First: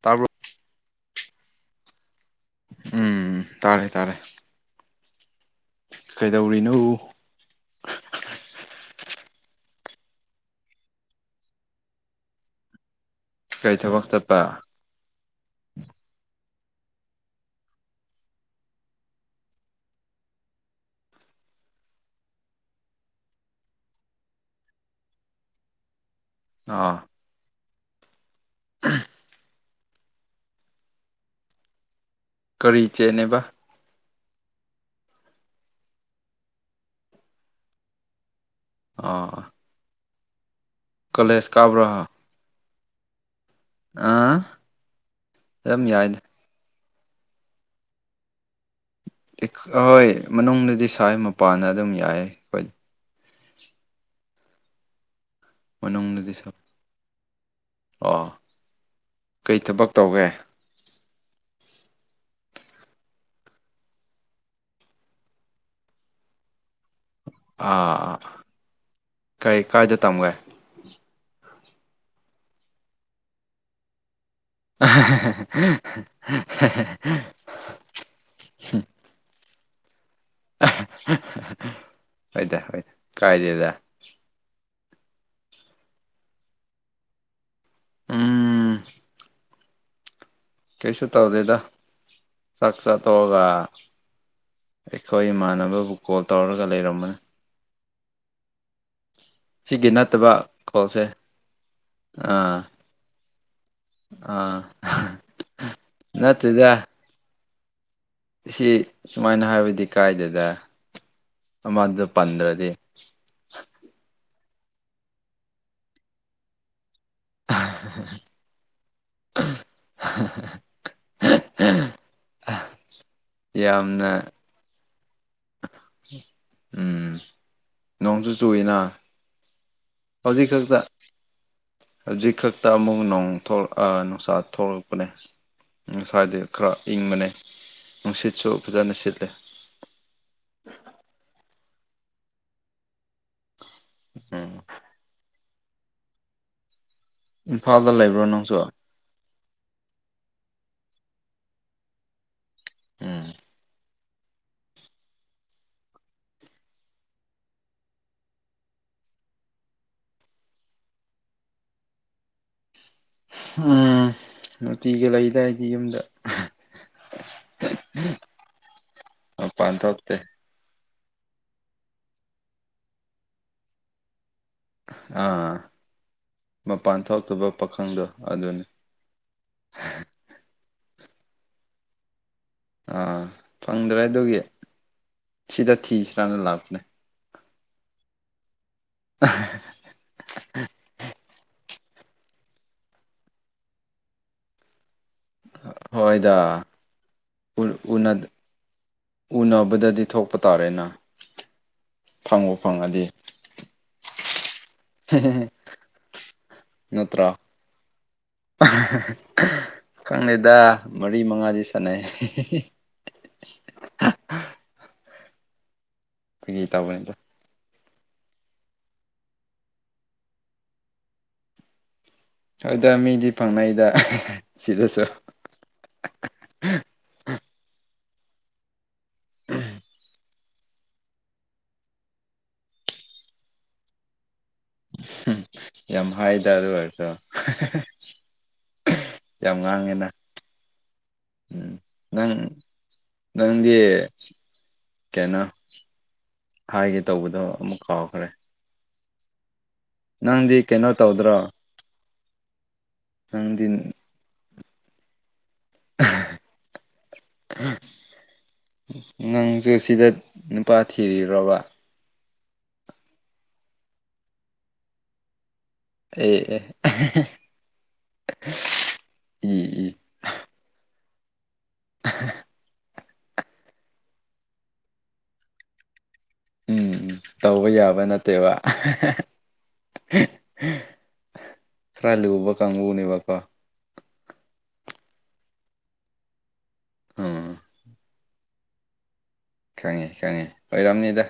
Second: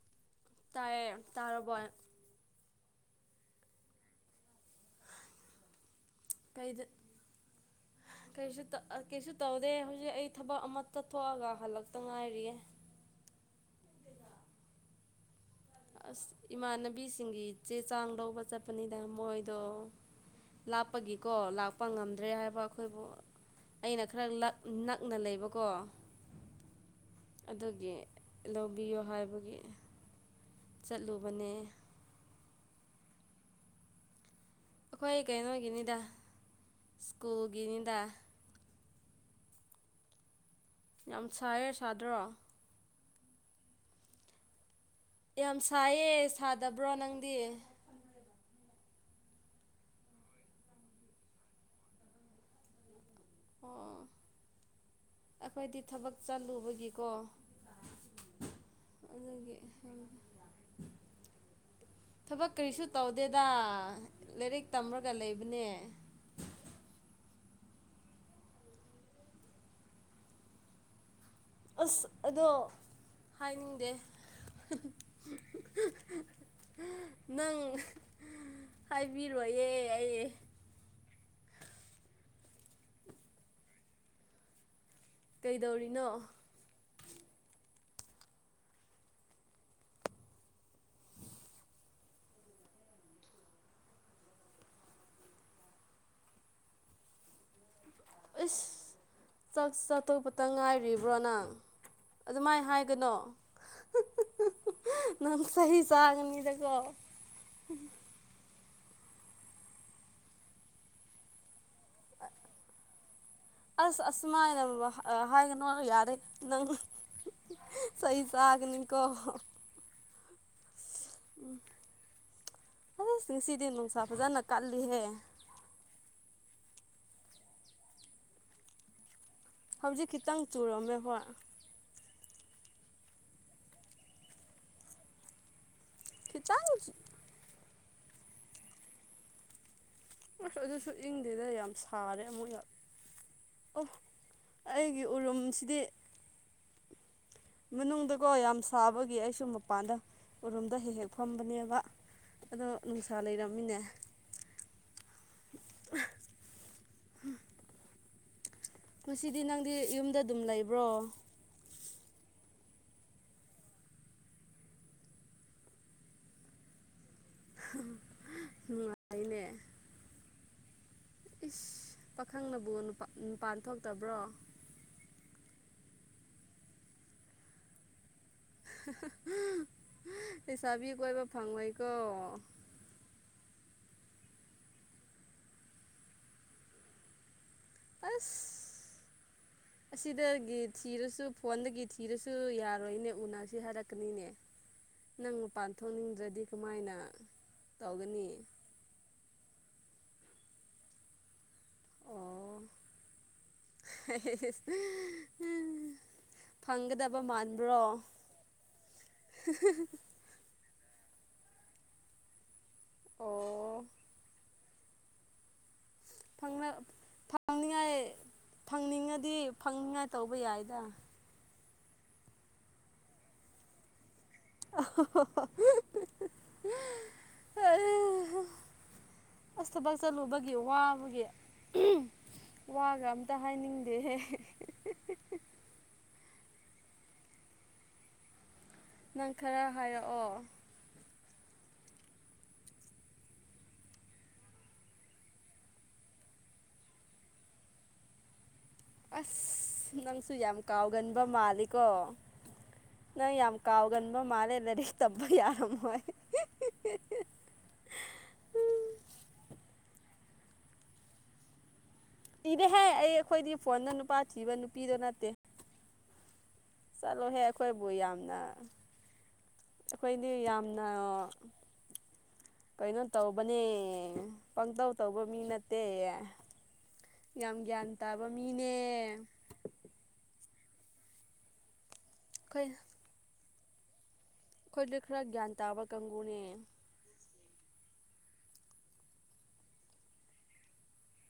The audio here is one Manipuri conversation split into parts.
ꯇꯥꯕ꯭ꯔꯣ ꯇꯥꯏꯌꯦ ꯇꯥꯔꯕꯣ ꯎꯝ ꯇꯥꯔꯦ ꯇꯥꯔꯦ ꯀꯩꯗꯧꯔꯤꯅꯣ ꯀꯩꯗ ꯀꯩꯁꯨ ꯇ ꯑ ꯀꯩꯁꯨ ꯇꯧꯗꯦ ꯍꯧꯖꯤꯛ ꯑꯩ ꯊꯕꯛ ꯑꯃ ꯆꯠ ꯊꯣꯛꯑꯒ ꯍꯜꯂꯛꯇ ꯉꯥꯏꯔꯤꯌꯦ ꯀꯩ ꯊꯕꯛ ꯆꯠꯄ ꯑꯁ ꯏꯃꯥꯟꯅꯕꯤꯁꯤꯡꯒꯤ ꯆꯦ ꯆꯥꯡ ꯂꯧꯕ ꯆꯠꯄꯅꯤꯗ ꯃꯣꯏꯗꯣ ꯂꯥꯞꯄꯒꯤꯀꯣ ꯂꯥꯛꯄ ꯉꯝꯗ꯭ꯔꯦ ꯍꯥꯏꯕ ꯑꯩꯈꯣꯏꯕꯨ ꯑꯩꯅ ꯈꯔ ꯂꯛ ꯅꯛꯅ ꯂꯩꯕꯀꯣ ꯑꯣ ꯑꯗꯨꯒꯤ ꯂꯧꯕꯤꯌꯣ ꯍꯥꯏꯕꯒꯤ ꯆꯠꯂꯨꯕꯅꯦ ꯀꯔꯤ ꯆꯦꯅꯦꯕ ꯑꯩꯈꯣꯏ ꯀꯩꯅꯣꯒꯤꯅꯤꯗ ꯁ꯭ꯀꯨꯜꯒꯤꯅꯤꯗ ꯑꯥ ꯌꯥꯝ ꯀꯣꯂꯦꯖ ꯁꯥꯏꯌꯦ ꯀꯥꯕ꯭ꯔꯣ ꯁꯥꯗ꯭ꯔꯣ ꯑ ꯌꯥꯝ ꯁꯥꯏꯌꯦ ꯁꯥꯗꯕ꯭ꯔꯣ ꯅꯪꯗꯤ ꯑ ꯍꯣꯏ ꯃꯅꯨꯡꯗꯗꯤ ꯁꯥꯏ ꯃꯄꯥꯟꯗ ꯑꯗꯨꯝ ꯌꯥꯏ ꯑꯩꯈꯣꯏ ꯑꯣ ꯑꯩꯈꯣꯏꯗꯤ ꯊꯕꯛ ꯃꯅꯨꯡꯗꯗꯤ ꯁꯥ ꯆꯠꯂꯨꯕꯒꯤꯀꯣ ꯑꯣ ꯑꯗꯨꯒꯤ ꯀꯩ ꯊꯕꯛ ꯇꯧꯒꯦ [unintelligible] ꯊꯕꯛ ꯀꯔꯤꯁꯨ ꯇꯧꯗꯦꯗ ꯂꯥꯏꯔꯤꯛ ꯇꯝꯔꯒ ꯂꯩꯕꯅꯦ ꯑꯥ ꯀꯩ ꯀꯥꯏꯗ ꯇꯝꯒꯦ ꯑꯁ ꯑꯗꯣ ꯍꯥꯏꯅꯤꯡꯗꯦ [unintelligible] ꯅꯪ ꯍꯥꯏꯕꯤꯔꯣꯏꯌꯦ ꯑꯩ [unintelligible] ꯍꯣꯏꯗ ꯍꯣꯏꯗ ꯀꯥꯏꯗꯦꯗ ꯀꯩꯗꯧꯔꯤꯅꯣ ꯎꯝ ꯀꯩꯁꯨ ꯇꯧꯗꯦꯗ ꯆꯥꯛ ꯆꯥ ꯇꯣꯛꯑꯒ ꯑꯩꯈꯣꯏ ꯏꯃꯥꯟꯅꯕꯕꯨ ꯀꯣꯜ ꯇꯧꯔꯒ ꯂꯩꯔꯝꯕꯅꯤ ꯑꯁ ꯆꯥꯛ ꯁꯤꯒꯤ ꯆꯥ ꯅꯠꯇꯕ ꯇꯣꯛꯄꯇ ꯀꯣꯜꯁꯦ ꯉꯥꯏꯔꯤꯕ꯭ꯔꯣ ꯅꯪ ꯑꯗꯨꯃꯥꯏ ꯑꯥ ꯍꯥꯏꯒꯅꯣ ꯑꯥ ꯅꯪ ꯆꯩ ꯆꯥꯒꯅꯤꯗꯀꯣ [unintelligible] ꯅꯠꯇꯦꯗ ꯁꯤ ꯁꯨꯃꯥꯏꯅ ꯍꯥꯏꯕꯗꯤ ꯀꯥꯏꯗꯦꯗ ꯑꯃꯗꯣ ꯄꯟꯗ꯭ꯔꯗꯤ ꯑꯁ ꯑꯁꯨꯃꯥꯏꯅ ꯍꯥꯏꯒꯅꯣ ꯌꯥꯗꯦ ꯅꯪ ꯆꯩ ꯆꯥꯒꯅꯤꯀꯣ ꯎꯝ ꯑꯁ ꯉꯁꯤꯗꯤ ꯅꯨꯡꯁꯥ ꯌꯥꯝꯅ ꯐꯖꯅ ꯀꯜꯂꯤꯍꯦ ꯎꯝ ꯅꯣꯡꯁꯨꯨ ꯆꯨꯏꯌꯦꯅ ꯍꯧꯖꯤꯛ ꯈꯤꯇꯪ ꯆꯨꯔꯝꯃꯦ ꯍꯣꯏ ꯍꯧꯖꯤꯛ ꯈꯛꯇ ꯑꯃꯨꯛ ꯅꯣꯡ ꯊꯣꯂꯛ ꯑ ꯅꯨꯡꯁꯥ ꯊꯣꯛꯂꯛꯄꯅꯦ ꯉꯁꯥꯏꯗꯤ ꯈꯤꯇꯪ ꯈꯔ ꯑꯁ ꯏꯪꯕꯅꯦ ꯅꯨꯡꯁꯤꯠꯁꯨ ꯐꯖꯅ ꯁꯤꯠꯂꯦ ꯑꯁ ꯑꯗꯨꯁꯨ ꯏꯪꯗꯦꯗ ꯌꯥꯝ ꯁꯥꯔꯦ ꯑꯃꯨꯛ ꯌꯥꯝ ꯑꯣ ꯎꯝ ꯑꯩꯒꯤ ꯎꯔꯨꯝꯁꯤꯗꯤ ꯏꯝꯐꯥꯜꯗ ꯂꯩꯕ꯭ꯔꯣ ꯃꯅꯨꯡꯗꯀꯣ ꯅꯪꯁꯨ ꯌꯥꯝ ꯁꯥꯕꯒꯤ ꯑꯩꯁꯨ ꯃꯄꯥꯟꯗ ꯎꯔꯨꯝꯗ ꯍꯦꯛ ꯍꯦꯛ ꯐꯝꯕꯅꯦꯕ ꯑꯗꯣ ꯅꯨꯡꯁꯥ ꯎꯝ ꯂꯩꯔꯝꯃꯤꯅꯦ [unintelligible] ꯉꯁꯤꯗꯤ ꯅꯪꯗꯤ ꯌꯨꯝꯗ ꯑꯗꯨꯝ ꯂꯩꯕ꯭ꯔꯣ ꯎꯝ ꯅꯨꯡꯇꯤꯒꯤ ꯂꯩꯗ ꯑꯩꯗꯤ ꯌꯨꯝꯗ [unintelligible] ꯅꯨꯡꯉꯥꯏꯅꯦ [unintelligible] ꯏꯁ ꯄꯥꯈꯪꯅꯕꯨ ꯅꯨꯄꯥ ꯅꯨꯄꯥꯟ ꯊꯣꯛꯇꯕ꯭ꯔꯣ ꯑꯥ ꯃꯄꯥꯟ ꯊꯣꯛꯇꯕ ꯄꯥꯈꯪꯗꯣ ꯑꯗꯨꯅꯤ ꯂꯩꯁꯥꯕꯤ ꯀꯣꯏꯕ ꯐꯪꯉꯣꯏꯀꯣ ꯑꯥ ꯐꯪꯗ꯭ꯔꯦ ꯑꯗꯨꯒꯤ ꯁꯤꯗ ꯊꯤꯁꯤ꯭ꯔꯥꯅ ꯂꯥꯛꯄꯅꯦ ꯑꯁ [unintelligible] ꯑꯁꯤꯗꯒꯤ ꯊꯤꯔꯁꯨ ꯐꯣꯟꯗꯒꯤ ꯊꯤꯔꯁꯨ ꯌꯥꯔꯣꯏꯅꯦ ꯎꯅꯁꯤ ꯍꯥꯏꯔꯛꯀꯅꯤꯅꯦ ꯅꯪ ꯃꯄꯥꯟ ꯊꯣꯛꯅꯤꯡꯗ꯭ꯔꯗꯤ ꯍꯣꯏꯗ ꯀꯃꯥꯏꯅ ꯎ- ꯇꯧꯒꯅꯤ ꯎꯅ- ꯎꯅꯕꯗꯗꯤ ꯊꯣꯛꯄ ꯇꯥꯔꯦꯅ ꯑꯣ ꯐꯪꯕꯨ ꯐꯪꯉꯗꯤ [unintelligible] ꯍꯦ ꯍꯦ ꯍꯦ ꯐꯪꯒꯗꯕ ꯅꯠꯇ꯭ꯔꯣ ꯃꯥꯟꯕ꯭ꯔꯣ [unintelligible] ꯈꯪꯗꯦꯗ ꯃꯔꯤ ꯃꯉꯥꯗꯤ ꯁꯥꯟꯅꯩ ꯑꯣ ꯑꯩꯈꯣꯏꯒꯤ ꯐꯪꯅ ꯇꯧꯕꯅꯤꯗ ꯐꯪ ꯐꯪꯅꯤꯡꯉꯥꯏ ꯐꯪꯅꯤꯡꯉꯗꯤ ꯐꯪꯅꯤꯡꯉꯥꯏ ꯇꯧꯕ ꯌꯥꯏꯗ ꯍꯣꯏꯗ ꯃꯤꯗꯤ ꯐꯪꯅꯩꯗ ꯁꯤꯗꯁꯨ [unintelligible] ꯑ ꯑ ꯑꯁ ꯊꯕꯛ ꯆꯠꯂꯨꯕꯒꯤ ꯋꯥꯕꯒꯤ ꯋꯥꯒ ꯑꯝꯇ ꯍꯥꯏꯅꯤꯡꯗꯦꯍꯦ ꯌꯥꯝ ꯍꯥꯏꯗꯥ ꯑꯗꯨ ꯑꯣꯏꯔꯁꯨ ꯅꯪ ꯌꯥꯝ ꯈꯔ ꯉꯥꯡꯉꯦꯅ ꯍꯥꯏꯔꯛꯑꯣ ꯎꯝ ꯅꯪ ꯅꯪꯗꯤ ꯀꯩꯅꯣ ꯍꯥꯏꯒꯦ ꯇꯧꯕꯗꯣ ꯑꯃꯨꯛ ꯀꯥꯎꯈ꯭ꯔꯦ ꯑꯁ ꯅꯪꯁꯨ ꯌꯥꯝ ꯅꯪꯗꯤ ꯀꯩꯅꯣ ꯀꯥꯎꯒꯟꯕ ꯇꯧꯗ꯭ꯔꯣ ꯃꯥꯜꯂꯤ ꯀꯣ ꯅꯪ ꯌꯥꯝ ꯅꯪꯗꯤ ꯀꯥꯎꯒꯟꯕ ꯃꯥꯜꯂꯦ ꯂꯥꯏꯔꯤꯛ ꯇꯝꯕ ꯌꯥꯔꯝ ꯍꯣꯏ ꯍꯥꯛ ꯍꯤꯛ ꯅꯪꯁꯨ ꯁꯤꯗ ꯅꯨꯄꯥ ꯊꯤꯔꯤꯔꯣꯕ ꯊꯤꯗꯦꯍꯦ ꯑꯩ ꯑꯩꯈꯣꯏꯗꯤ ꯐꯣꯟꯗ ꯅꯨꯄꯥ ꯊꯤꯕ ꯅꯨꯄꯤꯗꯣ ꯅꯠꯇꯦ ꯑꯦ ꯑꯦ ꯆꯠꯂꯣ ꯍꯦ ꯑꯩꯈꯣꯏꯕꯨ ꯌꯥꯝꯅ ꯏ ꯏ ꯑꯩꯈꯣꯏꯗꯤ ꯌꯥꯝꯅ ꯑ [unintelligible] ꯀꯩꯅꯣ ꯇꯧꯕꯅꯦ ꯄꯪꯇꯧ ꯇꯧꯕ ꯃꯤ ꯅꯠꯇꯦ ꯎꯝ ꯎꯝ ꯌꯥꯝ ꯇꯧꯕ ꯒ꯭ꯌꯥꯟ ꯌꯥꯕ ꯇꯥꯕ ꯅꯠꯇꯦꯕ ꯃꯤꯅꯦ ꯑꯩꯈꯣꯏ ꯈꯔ ꯂꯎꯕ ꯀꯥꯡꯕꯨꯅꯦꯕꯀꯣ ꯑꯩꯈꯣꯏꯗꯤ ꯈꯔ ꯒ꯭ꯌꯥꯟ ꯇꯥꯕ ꯀꯥꯡꯕꯨꯅꯦ ꯑꯣ ꯈꯪꯉꯦ ꯈꯪꯉꯦ ꯑꯣꯏꯔꯝꯅꯤꯗ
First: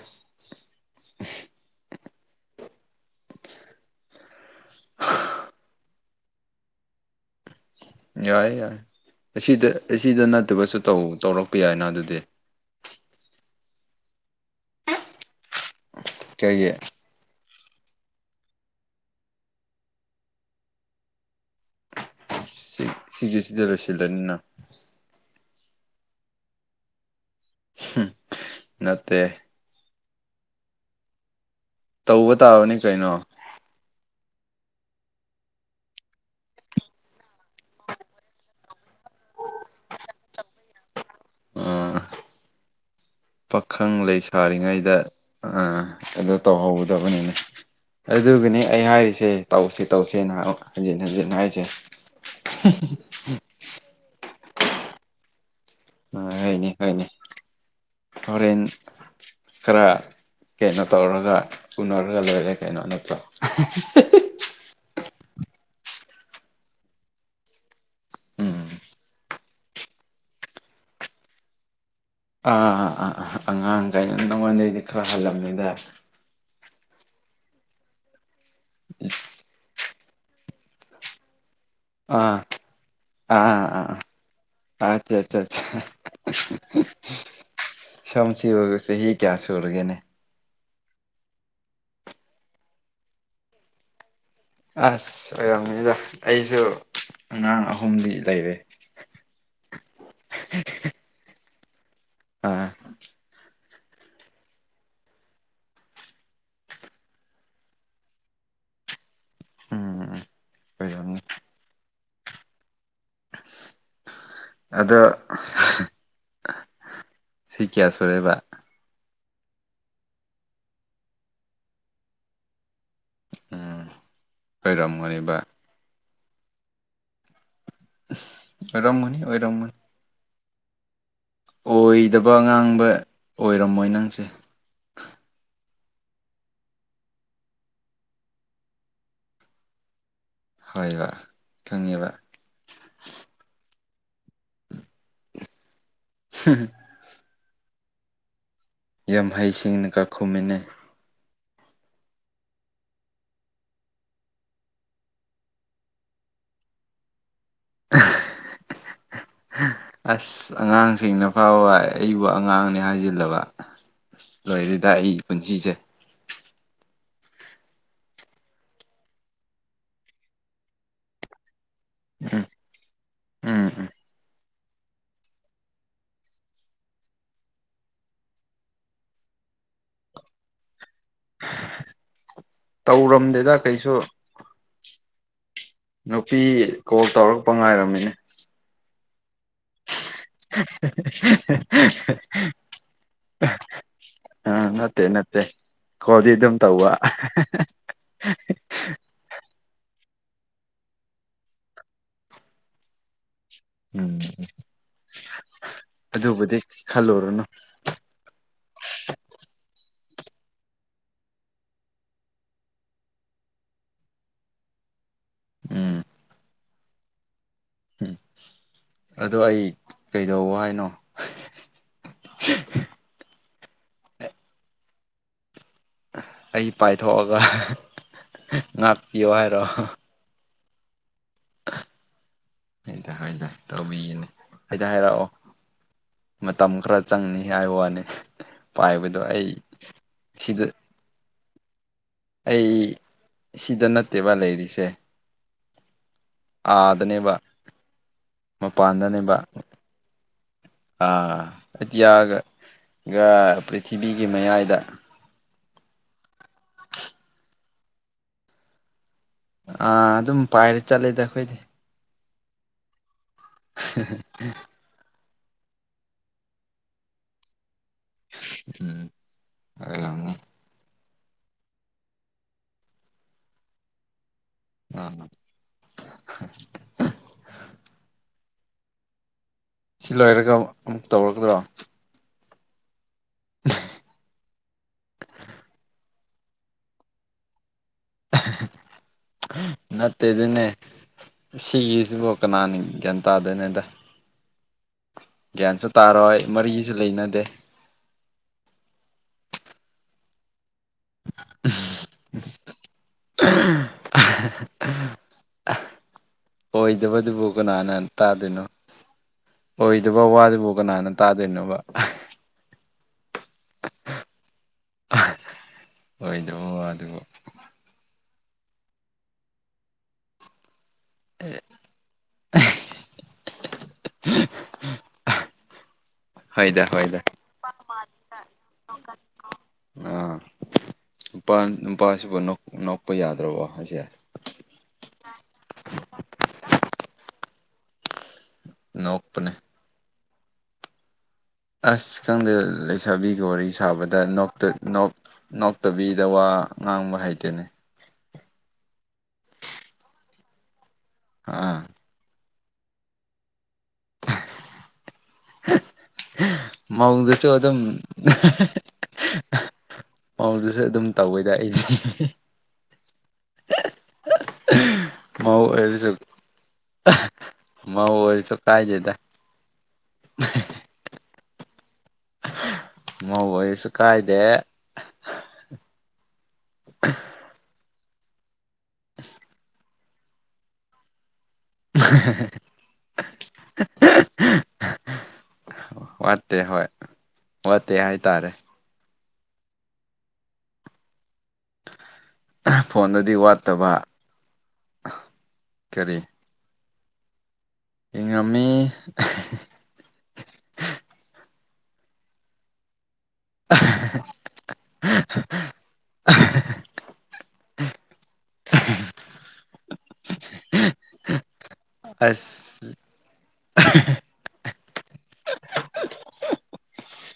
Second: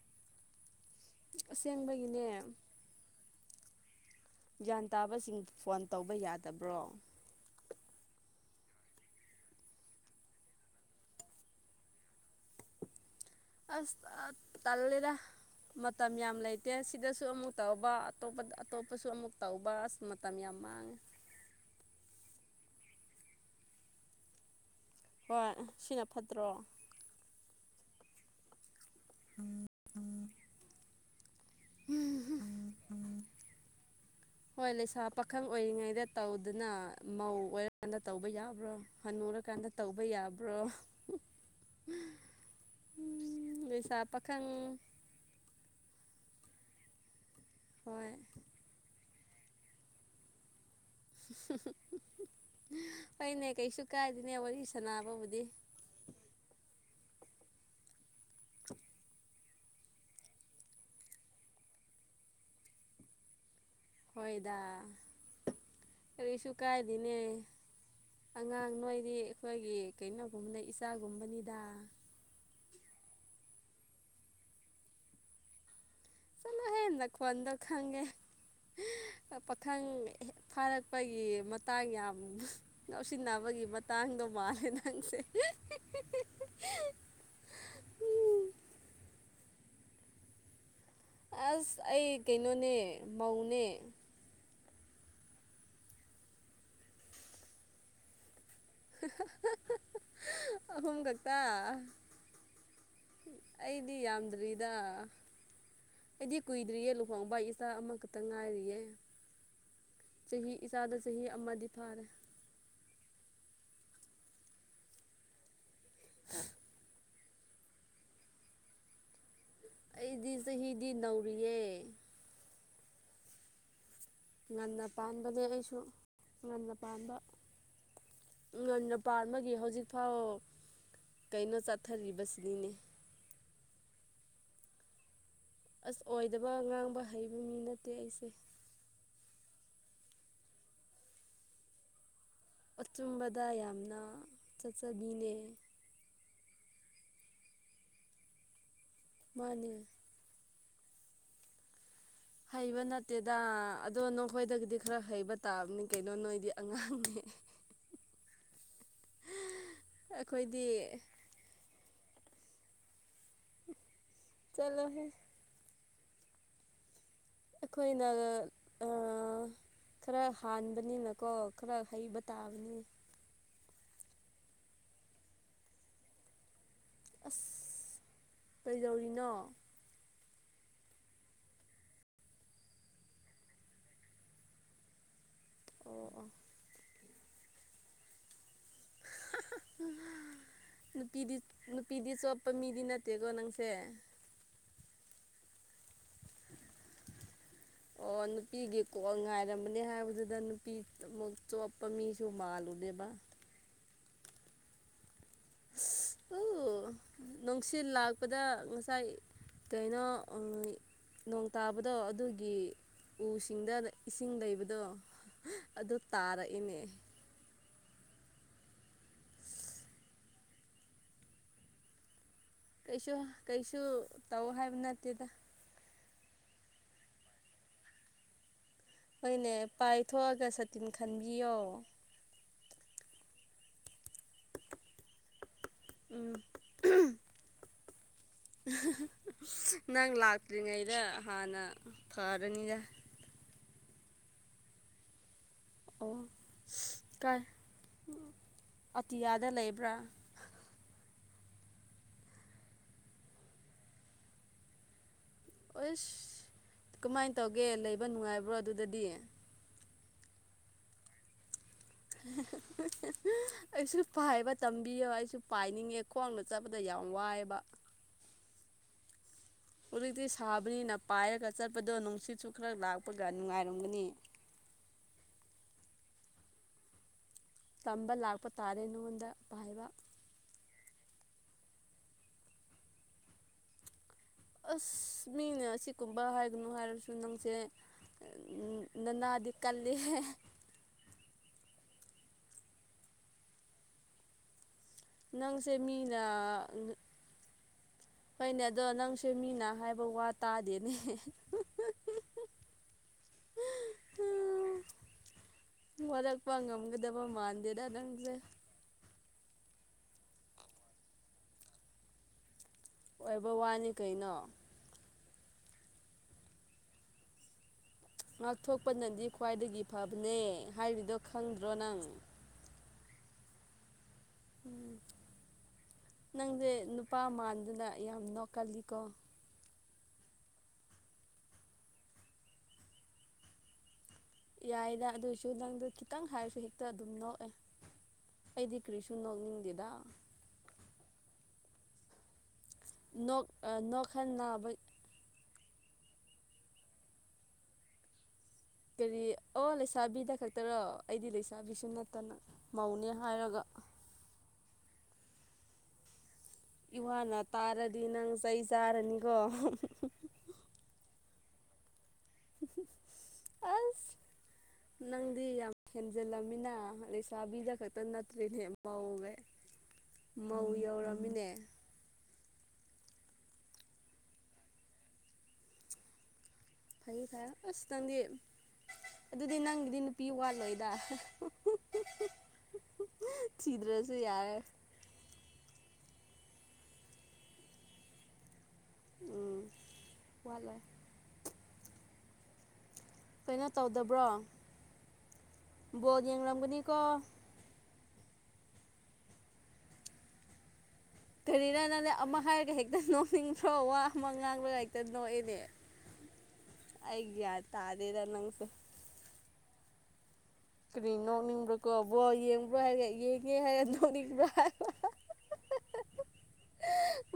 ꯑꯁꯦꯡꯕꯒꯤꯅꯦ ꯒ꯭ꯌꯥꯟ ꯇꯥꯕꯁꯤꯡ ꯐꯣꯟ ꯇꯧꯕ ꯌꯥꯗꯕ꯭ꯔꯣ ꯌꯥꯏ ꯌꯥꯏ ꯑꯁꯤꯗ ꯑꯁꯤꯗ ꯅꯠꯇꯕꯁꯨ ꯇꯧ ꯇꯧꯔꯛꯄ ꯌꯥꯏꯅ ꯑꯗꯨꯗꯤ ꯑꯁ ꯑꯥ ꯇꯜꯂꯦꯗ ꯃꯇꯝ ꯌꯥꯝ ꯀꯩꯒꯤ ꯂꯩꯇꯦ ꯁꯤꯗꯁꯨ ꯑꯃꯨꯛ ꯇꯧꯕ ꯑꯇꯣꯞꯄꯗ ꯑꯇꯣꯞꯄꯁꯨ ꯑꯃꯨꯛ ꯇꯧꯕ ꯑ ꯃꯇꯝ ꯌꯥꯝ ꯃꯥꯡꯉꯦ ꯁꯤ ꯁꯤꯒꯤꯁꯤꯗ ꯂꯣꯏꯁꯤꯟꯂꯅꯤꯅ ꯍꯣꯏ ꯁꯤꯅ ꯐꯠꯇ꯭ꯔꯣ ꯍꯝ ꯅꯠꯇꯦ [unintelligible] ꯇꯧꯕ ꯇꯥꯕꯅꯤ ꯀꯩꯅꯣ ꯍꯣꯏ ꯂꯩꯁꯥ ꯄꯥꯈꯪ ꯑꯣꯏꯔꯤꯉꯩꯗ ꯇꯧꯗꯅ ꯃꯧ ꯑꯣꯏꯔꯀꯥꯟꯗ ꯇꯧꯕ ꯌꯥꯕ꯭ꯔꯣ ꯍꯅꯨꯔꯀꯥꯟꯗ ꯇꯧꯕ ꯌꯥꯕ꯭ꯔꯣ ꯑꯥ ꯄꯥꯈꯪ ꯂꯩꯁꯥ ꯄꯥꯈꯪ ꯂꯩꯁꯔꯤꯉꯩꯗ ꯑꯥ ꯑꯗ ꯇꯧꯍꯧꯒꯗꯕꯅꯤꯅꯦ ꯍꯣꯏ ꯑꯗꯨꯒꯤꯅꯦ ꯑꯩ ꯍꯥꯏꯔꯤꯁꯦ ꯇꯧꯁꯤ ꯇꯧꯁꯦꯅ ꯍꯟꯖꯤꯟ ꯍꯟꯖꯤꯟ ꯍꯥꯏꯔꯤꯁꯦ ꯐꯩꯅꯦ ꯀꯩꯁꯨ ꯀꯥꯏꯗꯦꯅꯦ ꯋꯥꯔꯤ ꯁꯅꯕꯕꯨꯗꯤ ꯍꯥꯏꯅꯤ ꯍꯥꯏꯅꯦ ꯍꯣꯔꯦꯟ ꯈꯔ ꯀꯩꯅꯣ ꯇꯧꯔꯒ ꯎꯅꯔꯒ ꯂꯣꯏꯔꯦ ꯀꯩꯅꯣ ꯅꯠꯇꯣ ꯍꯣꯏꯗ ꯀꯔꯤꯁꯨ ꯀꯥꯏꯗꯦꯅꯦ ꯎꯝ ꯑꯉꯥꯡ ꯅꯣꯏꯗꯤ ꯑꯩꯈꯣꯏꯒꯤ ꯀꯩꯅꯣꯒꯨꯝꯕꯅ ꯏꯆꯥꯒꯨꯝꯕꯅꯤꯗ ꯑꯥ ꯑꯥ ꯑꯥꯥ ꯑꯉꯥꯡ ꯒꯥꯏꯅ ꯅꯉꯣꯟꯗꯩꯗꯤ ꯈꯔ ꯍꯜꯂꯝꯅꯤꯗ ꯆꯂꯣꯍꯦ ꯅꯈꯣꯟꯗꯣ ꯈꯪꯉꯦ ꯄꯥꯈꯪ ꯐꯥꯔꯛꯄꯒꯤ ꯃꯇꯥꯡ ꯌꯥꯝ ꯑꯥ ꯑꯥ ꯂꯧꯁꯤꯟꯅꯕꯒꯤ ꯑꯥ ꯃꯇꯥꯡꯗꯣ ꯃꯥꯜꯂꯦ ꯅꯪꯁꯦ ꯁꯝ ꯁꯤꯕꯨ ꯆꯍꯤ ꯀꯌꯥ ꯁꯨꯔꯒꯦꯅꯦ ꯑꯁ ꯑꯩ ꯀꯩꯅꯣꯅꯦ ꯃꯧꯅꯦ ꯑꯁ ꯑꯣꯏꯔꯝꯃꯤꯗ ꯑꯩꯁꯨ ꯑꯉꯥꯡ ꯑꯍꯨꯝꯗꯤ ꯂꯩꯔꯦ ꯑꯍꯨꯝ ꯈꯛꯇ ꯑꯥ ꯑꯩꯗꯤ ꯌꯥꯝꯗ꯭ꯔꯤꯗ ꯑꯩꯗꯤ ꯀꯨꯏꯗ꯭ꯔꯤꯌꯦ ꯂꯨꯍꯣꯡꯕ ꯏꯆꯥ ꯑꯃꯈꯛꯇ ꯉꯥꯏꯔꯤꯌꯦ ꯎꯝ ꯆꯍꯤ ꯏꯆꯥꯗꯣ ꯑꯣꯏꯔꯝꯅꯤ ꯆꯍꯤ ꯑꯃꯗꯤ ꯐꯥꯔꯦ ꯑꯗꯣ [unintelligible] ꯁꯤ ꯀꯌꯥ ꯁꯨꯔꯦꯕ ꯑꯩꯗꯤ ꯆꯍꯤꯗꯤ ꯅꯧꯔꯤꯌꯦ ꯎꯝ ꯉꯟꯅ ꯑꯣꯏꯔꯝꯒꯅꯤꯕ ꯄꯥꯟꯕꯅꯦ ꯑꯩꯁꯨ ꯉꯟꯅ ꯄꯥꯟꯕ ꯉꯟꯅ ꯑꯣꯏꯔꯝꯒꯅꯤ ꯄꯥꯟꯕꯒꯤ ꯑꯃꯒꯤ ꯑꯣꯏꯔꯝꯒꯅꯤ ꯍꯧꯖꯤꯛ ꯐꯥꯎ ꯑꯣꯏꯗꯕ ꯉꯥꯡꯕ ꯑꯣꯏꯔꯝꯃꯣꯏ ꯅꯪꯁꯦ ꯑꯁ ꯑꯣꯏꯗꯕ ꯉꯥꯡꯕ ꯍꯩꯕ ꯃꯤ ꯅꯠꯇꯦ ꯑꯩꯁꯦ ꯍꯥꯏꯕ ꯈꯪꯉꯦꯕ ꯑꯆꯨꯝꯕꯗ ꯌꯥꯝꯅ ꯆꯠꯆꯕꯤꯅꯦ [unintelligible] ꯌꯥꯝ ꯃꯥꯅꯦ ꯍꯩꯁꯤꯡꯅ ꯀꯥꯈꯨꯝꯃꯤꯟꯅꯦ ꯍꯩꯕ ꯅꯠꯇꯦꯗ ꯑꯗꯣ ꯅꯈꯣꯏꯗꯒꯤꯗꯤ ꯈꯔ ꯍꯩꯕ ꯇꯥꯕꯅꯤ ꯀꯩꯅꯣ ꯅꯣꯏꯗꯤ ꯑꯉꯥꯡꯅꯤ [unintelligible] ꯑꯁ ꯑꯩꯈꯣꯏꯗꯤ ꯑꯉꯥꯡꯁꯤꯡꯅ ꯐꯥꯎꯕ ꯑꯩꯕꯨ ꯑꯉꯥꯡꯅꯦ ꯍꯥꯏꯖꯤꯜꯂꯕ ꯂꯣꯏꯔꯤꯗ ꯆꯠꯂꯣꯍꯦ ꯑꯩꯒꯤ ꯄꯨꯟꯁꯤꯁꯦ ꯑꯩꯈꯣꯏꯅ ꯈꯔ ꯍꯥꯟꯕꯅꯤꯅ ꯀꯣ ꯈꯔ ꯍꯩꯕ ꯎꯝ ꯇꯥꯕꯅꯤ ꯎꯝ ꯎꯝ ꯀꯩꯗꯧꯔꯤꯅꯣ ꯇꯧꯔꯝꯗꯦꯗ ꯀꯩꯁꯨ ꯑꯣ ꯑꯣ ꯅꯨꯄꯤ ꯀꯣꯜ ꯇꯧꯔꯛꯄ ꯉꯥꯏꯔꯝꯃꯤꯅꯦ [unintelligible] ꯅꯨꯄꯤꯗꯤ ꯅꯨꯄꯤꯗꯤ ꯆꯣꯞꯄ ꯃꯤꯗꯤ ꯅꯠꯇꯦꯀꯣ ꯅꯪꯁꯦ ꯑꯥ ꯅꯠꯇꯦ ꯅꯠꯇꯦ ꯈꯣꯗꯤ ꯑꯗꯨꯝ ꯇꯧꯕ ꯂꯩꯔꯝꯅꯦ ꯍꯥꯏꯕꯗꯨꯗ ꯅꯨꯄꯤ ꯆꯣꯞꯄ ꯃꯤꯁꯨ ꯃꯥꯜꯂꯨꯗꯦꯕ ꯎꯝ ꯑꯗꯨꯕꯨꯗꯤ ꯈꯜꯂꯨꯔꯨꯅꯨ ꯁꯤ ꯂꯥꯛꯄꯗ ꯉꯁꯥꯏ ꯀꯩꯅꯣ ꯅꯣꯡ ꯇꯥꯕꯗꯣ ꯑꯗꯨꯒꯤ ꯎꯁꯤꯡꯗ ꯏꯁꯤꯡ ꯂꯩꯕꯗꯣ ꯑꯗꯨ ꯎꯝ ꯇꯥꯔꯛꯏꯅꯦ ꯎꯝ ꯑꯗꯣ ꯑꯩ ꯀꯩꯗꯧ ꯍꯥꯏꯅꯣ ꯀꯩꯁꯨ ꯀꯩꯁꯨ ꯇꯧ ꯍꯥꯏꯕ ꯅꯠꯇꯦꯗ ꯑꯩ ꯄꯥꯏꯊꯣꯛꯑꯒ ꯉꯥꯛ ꯍꯣꯏꯅꯦ ꯄꯥꯏꯊꯣꯛꯑꯒ ꯁꯇꯤꯟ ꯈꯟꯕꯤꯌꯣ ꯍꯗ ꯍꯣꯏꯗ ꯇꯧꯕꯤꯒꯦꯅꯦ ꯍꯥꯏꯗꯤ ꯍꯥꯏꯔꯛꯑꯣ ꯃꯇꯝ ꯈꯔ ꯆꯪꯅꯤ ꯍꯥꯏꯕ ꯋꯥꯅꯤ ꯄꯥꯏꯕꯗꯣ ꯑꯩ ꯁꯤꯗ ꯍꯟꯅ ꯑꯩ ꯁꯤꯗ ꯅꯠꯇꯦꯕ ꯂꯩꯔꯤꯁꯦ ꯑꯣ ꯑꯥꯗꯅꯦꯕ ꯀꯥꯏ ꯃꯄꯥꯟꯗꯅꯦꯕ ꯑꯇꯤꯌꯥꯗ ꯂꯩꯕ꯭ꯔꯥ ꯑꯇꯤꯌꯥꯒꯒ ꯄ꯭ꯔꯤꯊꯤꯕꯤꯒꯤ ꯃꯌꯥꯏꯗ ꯑꯣꯏꯁ ꯀꯃꯥꯏꯅ ꯇꯧꯒꯦ ꯂꯩꯕ ꯅꯨꯡꯉꯥꯏꯕ꯭ꯔꯣ ꯑꯗꯨꯗꯗꯤ ꯑꯥ ꯑꯗꯨꯝ ꯄꯥꯏꯔ ꯆꯠꯂꯦꯗ ꯑꯩꯈꯣꯏꯗꯤ ꯑꯩꯁꯨ ꯄꯥꯏꯕ ꯃꯇꯝ ꯕꯤꯌꯣ ꯑꯩꯁꯨ ꯄꯥꯏꯅꯤꯡꯉꯦ ꯈꯣꯡꯅ ꯆꯠꯄꯗ ꯌꯥꯝ ꯋꯥꯏꯑꯦꯕ ꯎꯝ ꯍꯧꯖꯤꯛꯇꯤ ꯑꯣꯏꯔꯝꯅꯤ ꯁꯥꯕꯅꯤꯅ ꯄꯥꯏꯔꯒ ꯆꯠꯄꯗꯣ ꯅꯨꯡꯁꯤꯠꯁꯨ ꯈꯔ ꯂꯥꯛꯄꯒ ꯅꯨꯡꯉꯥꯏꯔꯝꯒꯅꯤ ꯑꯥ ꯇꯝꯕ ꯂꯥꯛꯄ ꯇꯥꯔꯦ ꯅꯉꯣꯟꯗ ꯄꯥꯏꯕ ꯁꯤ ꯂꯩꯔꯒ ꯑꯃꯨꯛ ꯇꯧꯔꯒꯗ꯭ꯔꯣ [unintelligible] ꯑꯁ ꯃꯤꯅ ꯑꯁꯤ ꯀꯨꯝ ꯕꯥ ꯍꯥꯏꯒꯅꯨ ꯍꯥꯏꯔꯁꯨ ꯅꯪꯁꯦ ꯅꯅꯥꯗꯤ ꯀꯜꯂꯤꯍꯦ ꯅꯠꯇꯦ ꯗꯦꯅꯦ ꯁꯤꯒꯤꯁꯤꯕꯣ ꯀꯅꯅꯥ ꯒ꯭ꯌꯥꯟ ꯇꯥꯗꯣꯏꯅꯣꯗ ꯅꯪꯁꯦ ꯒ꯭ꯌꯥꯟꯁꯨ ꯃꯤꯅ ꯇꯥꯔꯣꯏ ꯃꯔꯤꯁꯨ ꯂꯩꯅꯗꯦ ꯍꯣꯏꯅꯦ ꯑꯗꯣ ꯅꯪꯁꯨ ꯃꯤꯅ ꯍꯥꯏꯕ ꯋꯥ ꯇꯥꯗꯦꯅꯦ ꯋꯥꯔꯛꯄ [unintelligible] ꯉꯝꯒꯗꯕ ꯑꯣꯏꯗꯕꯗꯨꯕꯨ ꯃꯥꯟꯗꯦꯗ ꯀꯅꯥꯅ ꯅꯪꯁꯦ ꯇꯥꯗꯣꯏꯅꯣ ꯑꯣꯏꯗꯕ ꯋꯥꯗꯨꯕꯨ ꯀꯅꯥꯅ ꯇꯥꯗꯣꯏꯅꯣꯕ ꯑꯣꯏꯕ ꯋꯥꯅꯤ ꯀꯩꯅꯣ ꯍꯣꯏꯗꯕ ꯋꯑꯗꯨꯕꯨ ꯉꯥꯛꯊꯣꯛꯄꯅꯗꯤ ꯈ꯭ꯋꯥꯏꯗꯒꯤ ꯐꯕꯅꯦ ꯍꯥꯏꯕꯗꯣ ꯈꯪꯗ꯭ꯔꯣ ꯅꯪ [unintelligible] ꯅꯪꯁꯦ ꯍꯣꯏꯗ ꯍꯣꯏꯗ ꯅꯨꯄꯥ ꯃꯥꯟꯗꯅ ꯌꯥꯝ ꯅꯣꯀꯜꯂꯤꯀꯣ ꯑꯥ ꯅꯨꯄꯥ ꯅꯨꯄꯥꯁꯤꯕꯨ ꯅꯣꯛꯄ ꯌꯥꯗ꯭ꯔꯕꯣ ꯍꯥꯏꯁꯦ ꯌꯥꯏꯗ ꯑꯗꯨꯏꯁꯨ ꯅꯪꯗꯣ ꯈꯤꯇꯪ ꯍꯥꯏꯔꯁꯨ ꯍꯦꯛꯇ ꯑꯗꯨꯝ ꯅꯣꯛꯑꯦ ꯑꯩꯗꯤ ꯀ꯭ꯔꯤꯁ ꯅꯣꯛꯄꯅꯦ ꯅꯣꯛꯅꯤꯡꯗꯦꯗ ꯑꯁ ꯀꯪꯗꯦ ꯂꯩꯁꯥꯕꯤꯒ ꯅꯣꯛ ꯋꯥꯔꯤ ꯁꯥꯕꯗ ꯅꯣꯛꯇ ꯅꯣꯛꯍꯟꯅꯕ ꯅꯣꯛ ꯅꯣꯛꯇꯕꯤꯗ ꯋꯥ ꯉꯥꯡꯕ ꯍꯩꯇꯦꯅꯦ ꯀꯔꯤ ꯑꯣ ꯂꯩꯁꯥꯕꯤꯗ ꯈꯛꯇꯔꯣ ꯑꯩꯗꯤ ꯑꯥ ꯂꯩꯁꯥꯕꯤꯁꯨ ꯅꯠꯇꯅ ꯃꯧꯅꯦ ꯍꯥꯏꯔꯒ [unintelligible] ꯏꯍꯥꯟꯅ ꯃꯧꯗꯁꯨ ꯑꯗꯨꯝ ꯇꯥꯔꯗꯤ ꯅꯪ ꯆꯩ ꯆꯥꯔꯅꯤꯀꯣ ꯃꯧꯗꯁꯨ ꯑꯗꯨꯝ ꯇꯧꯏꯗ ꯑꯩꯗꯤ ꯑꯁ [unintelligible] ꯅꯪꯗꯤ ꯃꯧ ꯌꯥꯝ ꯑꯣꯏꯔꯁꯨ ꯍꯦꯟꯖꯤꯜꯂꯝꯃꯤꯅ ꯂꯩꯁꯥꯕꯤꯗ ꯈꯛꯇ ꯃꯧ ꯑꯣꯏꯔꯁꯨ ꯅꯠꯇ꯭ꯔꯦꯅꯦ ꯃꯧ ꯀꯥꯏꯗꯦꯗ ꯃꯧ ꯌꯧꯔꯝꯃꯤꯅꯦ ꯃꯧ ꯑꯣꯏꯔꯁꯨ ꯀꯥꯏꯗꯦ ꯐꯩꯌꯦ ꯐꯩꯌꯦ ꯑꯁ ꯅꯪꯗꯤ ꯑꯗꯨꯗꯤ ꯅꯪꯒꯤꯗꯤ ꯅꯨꯄꯤ ꯋꯥꯠꯂꯣꯏꯗ ꯊꯤꯗ꯭ꯔꯁꯨ ꯌꯥꯔꯦ [unintelligible] ꯋꯥꯠꯇꯦ ꯍꯣꯏ ꯋꯥꯠꯇꯦ ꯍꯥꯏꯇꯥꯔꯦ ꯑꯨꯝ ꯋꯥꯠꯂꯣꯏ ꯐꯣꯟꯗꯗꯤ ꯀꯩꯅꯣ ꯋꯥꯠꯇꯕ ꯇꯧꯗꯕ꯭ꯔꯣ ꯕꯣꯜ ꯀꯔꯤ ꯌꯦꯡꯂꯡꯝꯒꯅꯤꯀꯣ ꯌꯦꯡꯉꯝꯃꯤ ꯀꯔꯤꯅ ꯅꯪꯅꯦ ꯑꯃ ꯍꯥꯏꯔꯒ ꯍꯦꯛꯇꯅꯣ ꯅꯤꯡꯊ꯭ꯔꯣ ꯋꯥ ꯑꯃ ꯉꯥꯡꯕ ꯂꯥꯏꯔꯤꯛꯇ ꯅꯣꯛꯏꯅꯦ ꯑꯩ ꯒ꯭ꯌꯥꯠ ꯇꯥꯗꯦꯗ ꯅꯪ [unintelligible] ꯀꯔꯤ ꯅꯣ ꯃꯤꯨꯝ꯭ꯔꯀ ꯑꯕꯋꯥ ꯌꯦ ꯭ꯔꯣ ꯑꯁ ꯍꯥꯏꯔꯦ ꯌꯦꯡꯉꯦ ꯍꯥꯏꯔ ꯅꯣꯛꯅꯤꯡꯕ꯭ꯔꯥ ꯍꯥꯏꯕ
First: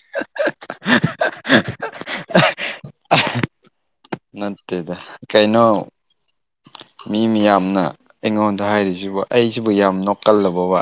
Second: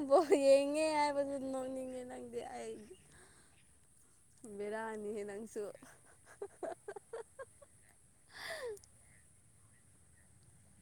ꯕ ꯌꯦꯡꯉꯦ ꯍꯥꯏꯕꯗꯨ ꯅꯣꯡꯅꯤꯡꯉꯦ ꯅꯪꯗꯤ ꯑꯩꯗꯤ ꯅꯠꯇꯦꯗ ꯅꯪꯁꯨ ꯀꯥꯏꯩꯅꯣ ꯃꯤ ꯃꯤꯌꯥꯝꯅ ꯑꯩꯉꯣꯟꯗ ꯍꯥꯏꯔꯤꯁꯤꯕꯨ ꯑꯩꯁꯤꯕꯨ ꯌꯥꯝ ꯅꯣꯛꯀꯜꯂꯕꯕ